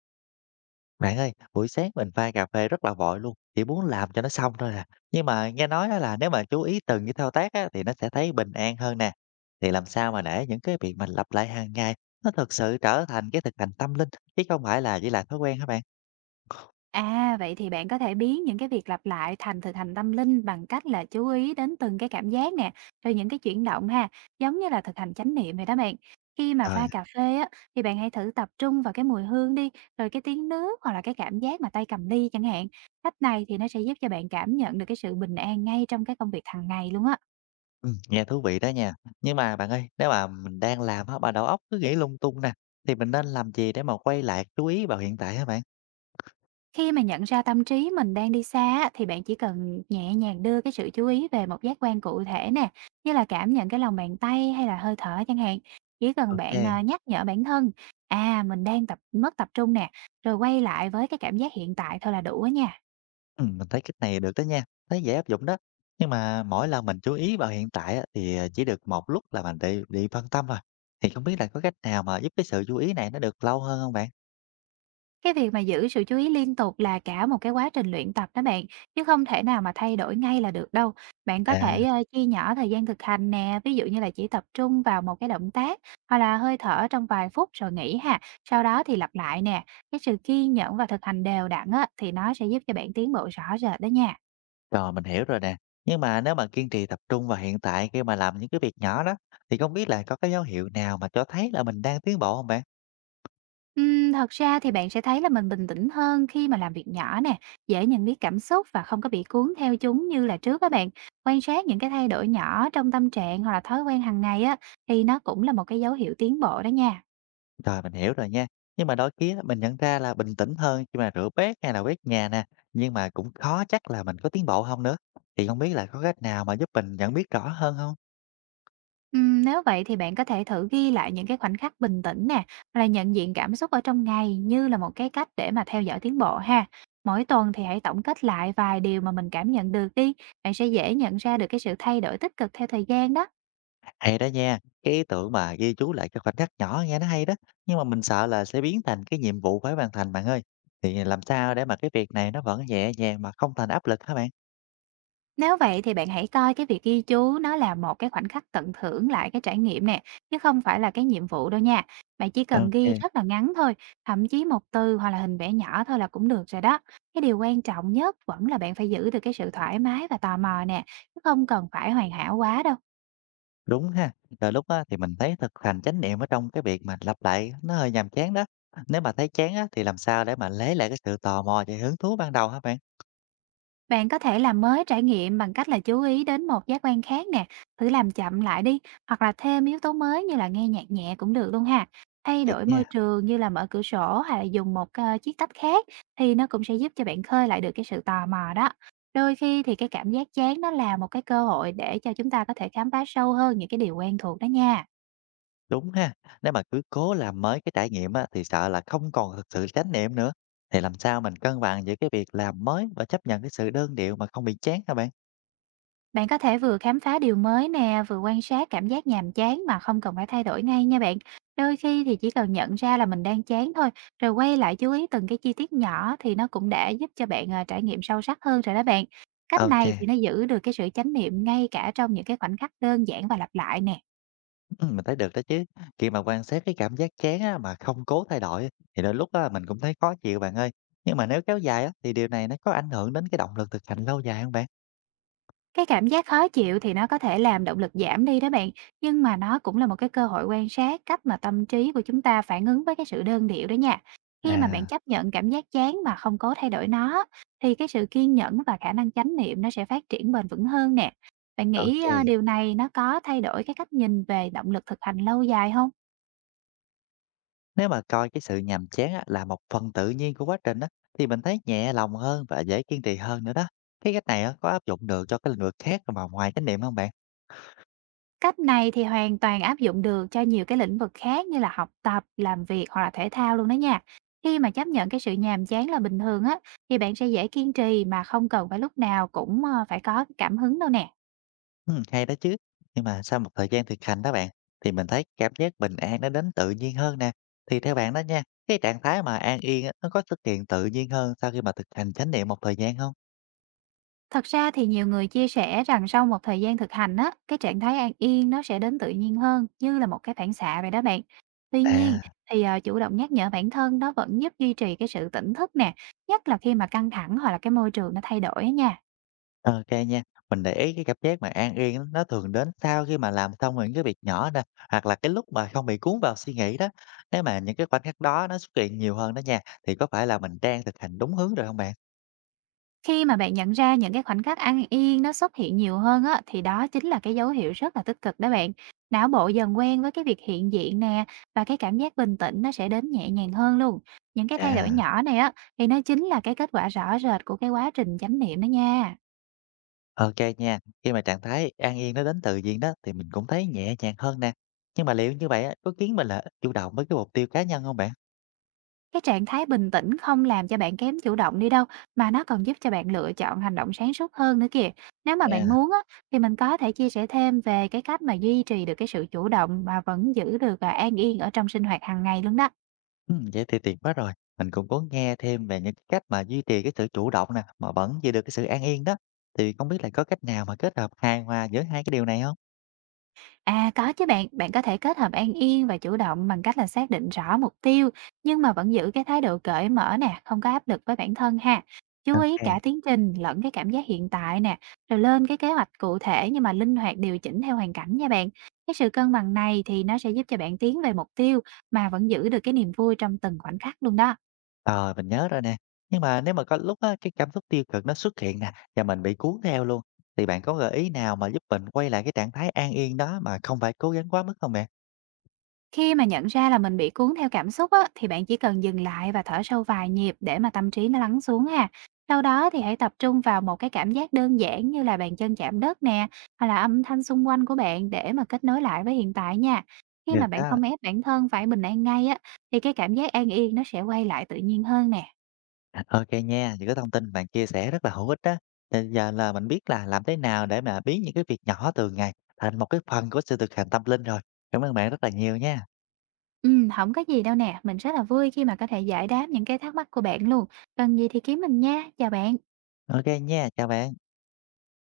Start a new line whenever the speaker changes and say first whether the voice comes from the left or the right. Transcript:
left: Bạn ơi, buổi sáng mình pha cà phê rất là vội luôn, chỉ muốn làm cho nó xong thôi à. Nhưng mà nghe nói á là nếu mà chú ý từng cái thao tác á, thì nó sẽ thấy bình an hơn nè. Thì làm sao mà để những cái việc mình lặp lại hàng ngày nó thực sự trở thành cái thực hành tâm linh chứ không phải là chỉ là thói quen hả bạn?
right: À, vậy thì bạn có thể biến những cái việc lặp lại thành thực hành tâm linh bằng cách là chú ý đến từng cái cảm giác nè, rồi những cái chuyển động ha, giống như là thực hành chánh niệm vậy đó bạn. Khi mà
left: Rồi,
right: pha cà phê á, thì bạn hãy thử tập trung vào cái mùi hương đi, rồi cái tiếng nước hoặc là cái cảm giác mà tay cầm ly chẳng hạn. Cách này thì nó sẽ giúp cho bạn cảm nhận được cái sự bình an ngay trong cái công việc hàng ngày luôn á.
left: ừ, nghe thú vị đó nha. Nhưng mà bạn ơi, nếu mà mình đang làm á, mà đầu óc cứ nghĩ lung tung nè, thì mình nên làm gì để mà quay lại chú ý vào hiện tại hả bạn?
right: Khi mà nhận ra tâm trí mình đang đi xa á, thì bạn chỉ cần nhẹ nhàng đưa cái sự chú ý về một giác quan cụ thể nè, như là cảm nhận cái lòng bàn tay hay là hơi thở chẳng hạn. Chỉ cần bạn
left: Ok.
right: à, nhắc nhở bản thân, à mình đang tập mất tập trung nè, rồi quay lại với cái cảm giác hiện tại thôi là đủ á nha.
left: Mình thấy cách này được đó nha, thấy dễ áp dụng đó. Nhưng mà mỗi lần mình chú ý vào hiện tại á, thì à, chỉ được một lúc là mình bị phân tâm rồi. Thì không biết là có cách nào mà giúp cái sự chú ý này nó được lâu hơn không bạn?
right: Cái việc mà giữ sự chú ý liên tục là cả một cái quá trình luyện tập đó bạn, chứ không thể nào mà thay đổi ngay là được đâu. Bạn có
left: À,
right: thể, chia nhỏ thời gian thực hành nè, ví dụ như là chỉ tập trung vào một cái động tác hoặc là hơi thở trong vài phút rồi nghỉ ha, sau đó thì lặp lại nè. Cái sự kiên nhẫn và thực hành đều đặn á, thì nó sẽ giúp cho bạn tiến bộ rõ rệt đó nha.
left: rồi mình hiểu rồi nè. Nhưng mà nếu mà kiên trì tập trung vào hiện tại khi mà làm những cái việc nhỏ đó thì không biết là có cái dấu hiệu nào mà cho thấy là mình đang tiến bộ không bạn?
right: Thật ra thì bạn sẽ thấy là mình bình tĩnh hơn khi mà làm việc nhỏ nè, dễ nhận biết cảm xúc và không có bị cuốn theo chúng như là trước các bạn. Quan sát những cái thay đổi nhỏ trong tâm trạng hoặc là thói quen hàng ngày á, thì nó cũng là một cái dấu hiệu tiến bộ đó nha.
left: Rồi mình hiểu rồi nha. Nhưng mà đôi khi á, mình nhận ra là bình tĩnh hơn khi mà rửa bát hay là quét nhà nè, nhưng mà cũng khó chắc là mình có tiến bộ không nữa. Thì không biết là có cách nào mà giúp mình nhận biết rõ hơn không?
right: Nếu vậy thì bạn có thể thử ghi lại những cái khoảnh khắc bình tĩnh nè, hoặc là nhận diện cảm xúc ở trong ngày như là một cái cách để mà theo dõi tiến bộ ha. Mỗi tuần thì hãy tổng kết lại vài điều mà mình cảm nhận được đi, bạn sẽ dễ nhận ra được cái sự thay đổi tích cực theo thời gian đó.
left: Hay đó nha, cái ý tưởng mà ghi chú lại cái khoảnh khắc nhỏ nghe nó hay đó, nhưng mà mình sợ là sẽ biến thành cái nhiệm vụ phải hoàn thành bạn ơi. Thì làm sao để mà cái việc này nó vẫn nhẹ nhàng mà không thành áp lực hả bạn?
right: Nếu vậy thì bạn hãy coi cái việc ghi chú nó là một cái khoảnh khắc tận hưởng lại cái trải nghiệm nè, chứ không phải là cái nhiệm vụ đâu nha. Bạn chỉ cần ghi
left: Ok.
right: rất là ngắn thôi, thậm chí một từ hoặc là hình vẽ nhỏ thôi là cũng được rồi đó. Cái điều quan trọng nhất vẫn là bạn phải giữ được cái sự thoải mái và tò mò nè, chứ không cần phải hoàn hảo quá đâu.
left: Đúng ha, rồi lúc á, thì mình thấy thực hành chánh niệm ở trong cái việc mà lặp lại nó hơi nhàm chán đó. Nếu mà thấy chán á, thì làm sao để mà lấy lại cái sự tò mò và hứng thú ban đầu hả bạn?
right: Bạn có thể làm mới trải nghiệm bằng cách là chú ý đến một giác quan khác nè, thử làm chậm lại đi, hoặc là thêm yếu tố mới như là nghe nhạc nhẹ cũng được luôn ha. Thay
left: Được
right: đổi
left: nha,
right: môi trường như là mở cửa sổ hay là dùng một chiếc tách khác thì nó cũng sẽ giúp cho bạn khơi lại được cái sự tò mò đó. Đôi khi thì cái cảm giác chán nó là một cái cơ hội để cho chúng ta có thể khám phá sâu hơn những cái điều quen thuộc đó nha.
left: đúng ha. Nếu mà cứ cố làm mới cái trải nghiệm á, thì sợ là không còn thực sự chánh niệm nữa. Thì làm sao mình cân bằng giữa cái việc làm mới và chấp nhận cái sự đơn điệu mà không bị chán hả bạn?
right: Bạn có thể vừa khám phá điều mới nè, vừa quan sát cảm giác nhàm chán mà không cần phải thay đổi ngay nha bạn. Đôi khi thì chỉ cần nhận ra là mình đang chán thôi, rồi quay lại chú ý từng cái chi tiết nhỏ thì nó cũng đã giúp cho bạn à, trải nghiệm sâu sắc hơn rồi đó bạn. Cách này thì
left: Ok.
right: nó giữ được cái sự chánh niệm ngay cả trong những cái khoảnh khắc đơn giản và lặp lại nè.
left: Mình thấy được đó chứ. Khi mà quan sát cái cảm giác chán á, mà không cố thay đổi á, thì đôi lúc á, mình cũng thấy khó chịu bạn ơi. Nhưng mà nếu kéo dài á, thì điều này nó có ảnh hưởng đến cái động lực thực hành lâu dài không bạn?
right: Cái cảm giác khó chịu thì nó có thể làm động lực giảm đi đó bạn, nhưng mà nó cũng là một cái cơ hội quan sát cách mà tâm trí của chúng ta phản ứng với cái sự đơn điệu đó nha. Khi mà bạn
left: À,
right: chấp nhận cảm giác chán mà không cố thay đổi nó, thì cái sự kiên nhẫn và khả năng chánh niệm nó sẽ phát triển bền vững hơn nè. Bạn nghĩ
left: ok.
right: điều này nó có thay đổi cái cách nhìn về động lực thực hành lâu dài không?
left: Nếu mà coi cái sự nhàm chán á, là một phần tự nhiên của quá trình á, thì mình thấy nhẹ lòng hơn và dễ kiên trì hơn nữa đó. Cái cách này á, có áp dụng được cho cái lĩnh vực khác mà ngoài chánh niệm không bạn?
right: Cách này thì hoàn toàn áp dụng được cho nhiều cái lĩnh vực khác như là học tập, làm việc hoặc là thể thao luôn đó nha. Khi mà chấp nhận cái sự nhàm chán là bình thường á, thì bạn sẽ dễ kiên trì mà không cần phải lúc nào cũng phải có cái cảm hứng đâu nè.
left: Hay đó chứ. Nhưng mà sau một thời gian thực hành đó bạn, thì mình thấy cảm giác bình an nó đến tự nhiên hơn nè. Thì theo bạn đó nha, cái trạng thái mà an yên á, nó có xuất hiện tự nhiên hơn sau khi mà thực hành chánh niệm một thời gian không?
right: Thật ra thì nhiều người chia sẻ rằng sau một thời gian thực hành á, cái trạng thái an yên nó sẽ đến tự nhiên hơn như là một cái phản xạ vậy đó bạn. Tuy nhiên
left: À,
right: thì chủ động nhắc nhở bản thân nó vẫn giúp duy trì cái sự tỉnh thức nè, nhất là khi mà căng thẳng hoặc là cái môi trường nó thay đổi á nha.
left: OK nha. Mình để ý cái cảm giác mà an yên á, nó thường đến sau khi mà làm xong những cái việc nhỏ nè, hoặc là cái lúc mà không bị cuốn vào suy nghĩ đó. Nếu mà những cái khoảnh khắc đó nó xuất hiện nhiều hơn đó nha, thì có phải là mình đang thực hành đúng hướng rồi không bạn?
right: Khi mà bạn nhận ra những cái khoảnh khắc an yên nó xuất hiện nhiều hơn á, thì đó chính là cái dấu hiệu rất là tích cực đó bạn. Não bộ dần quen với cái việc hiện diện nè và cái cảm giác bình tĩnh nó sẽ đến nhẹ nhàng hơn luôn. Những cái thay đổi
left: À.
right: nhỏ này á thì nó chính là cái kết quả rõ rệt của cái quá trình chánh niệm đó nha.
left: Ok nha, khi mà trạng thái an yên nó đến tự nhiên đó thì mình cũng thấy nhẹ nhàng hơn nè. Nhưng mà liệu như vậy á, có khiến mình là ít chủ động với cái mục tiêu cá nhân không bạn?
right: Cái trạng thái bình tĩnh không làm cho bạn kém chủ động đi đâu, mà nó còn giúp cho bạn lựa chọn hành động sáng suốt hơn nữa kìa. Nếu mà bạn
left: À,
right: muốn á, thì mình có thể chia sẻ thêm về cái cách mà duy trì được cái sự chủ động mà vẫn giữ được à, an yên ở trong sinh hoạt hàng ngày luôn đó.
left: ừ, vậy thì tuyệt quá rồi. Mình cũng có nghe thêm về những cái cách mà duy trì cái sự chủ động nè mà vẫn giữ được cái sự an yên đó. Thì không biết là có cách nào mà kết hợp hài hòa giữa hai cái điều này không?
right: À, có chứ bạn, bạn có thể kết hợp an yên và chủ động bằng cách là xác định rõ mục tiêu, nhưng mà vẫn giữ cái thái độ cởi mở nè, không có áp lực với bản thân ha. Chú ý cả
left: Ok,
right: tiến trình lẫn cái cảm giác hiện tại nè, rồi lên cái kế hoạch cụ thể nhưng mà linh hoạt điều chỉnh theo hoàn cảnh nha bạn. Cái sự cân bằng này thì nó sẽ giúp cho bạn tiến về mục tiêu mà vẫn giữ được cái niềm vui trong từng khoảnh khắc luôn đó.
left: rồi mình nhớ rồi nè. Nhưng mà nếu mà có lúc á, cái cảm xúc tiêu cực nó xuất hiện nè và mình bị cuốn theo luôn thì bạn có gợi ý nào mà giúp mình quay lại cái trạng thái an yên đó mà không phải cố gắng quá mức không mẹ?
right: Khi mà nhận ra là mình bị cuốn theo cảm xúc á, thì bạn chỉ cần dừng lại và thở sâu vài nhịp để mà tâm trí nó lắng xuống ha. Sau đó thì hãy tập trung vào một cái cảm giác đơn giản như là bàn chân chạm đất nè, hoặc là âm thanh xung quanh của bạn để mà kết nối lại với hiện tại nha. Khi
left: Được
right: mà bạn
left: đó.
right: không ép bản thân phải bình an ngay á, thì cái cảm giác an yên nó sẽ quay lại tự nhiên hơn nè.
left: OK nha, những cái thông tin bạn chia sẻ rất là hữu ích đó. Thì giờ là mình biết là làm thế nào để mà biến những cái việc nhỏ thường ngày thành một cái phần của sự thực hành tâm linh rồi. Cảm ơn bạn rất là nhiều nha.
right: Ừ, không có gì đâu nè, mình rất là vui khi mà có thể giải đáp những cái thắc mắc của bạn luôn. Cần gì thì kiếm mình nha, chào bạn.
left: OK nha, chào bạn.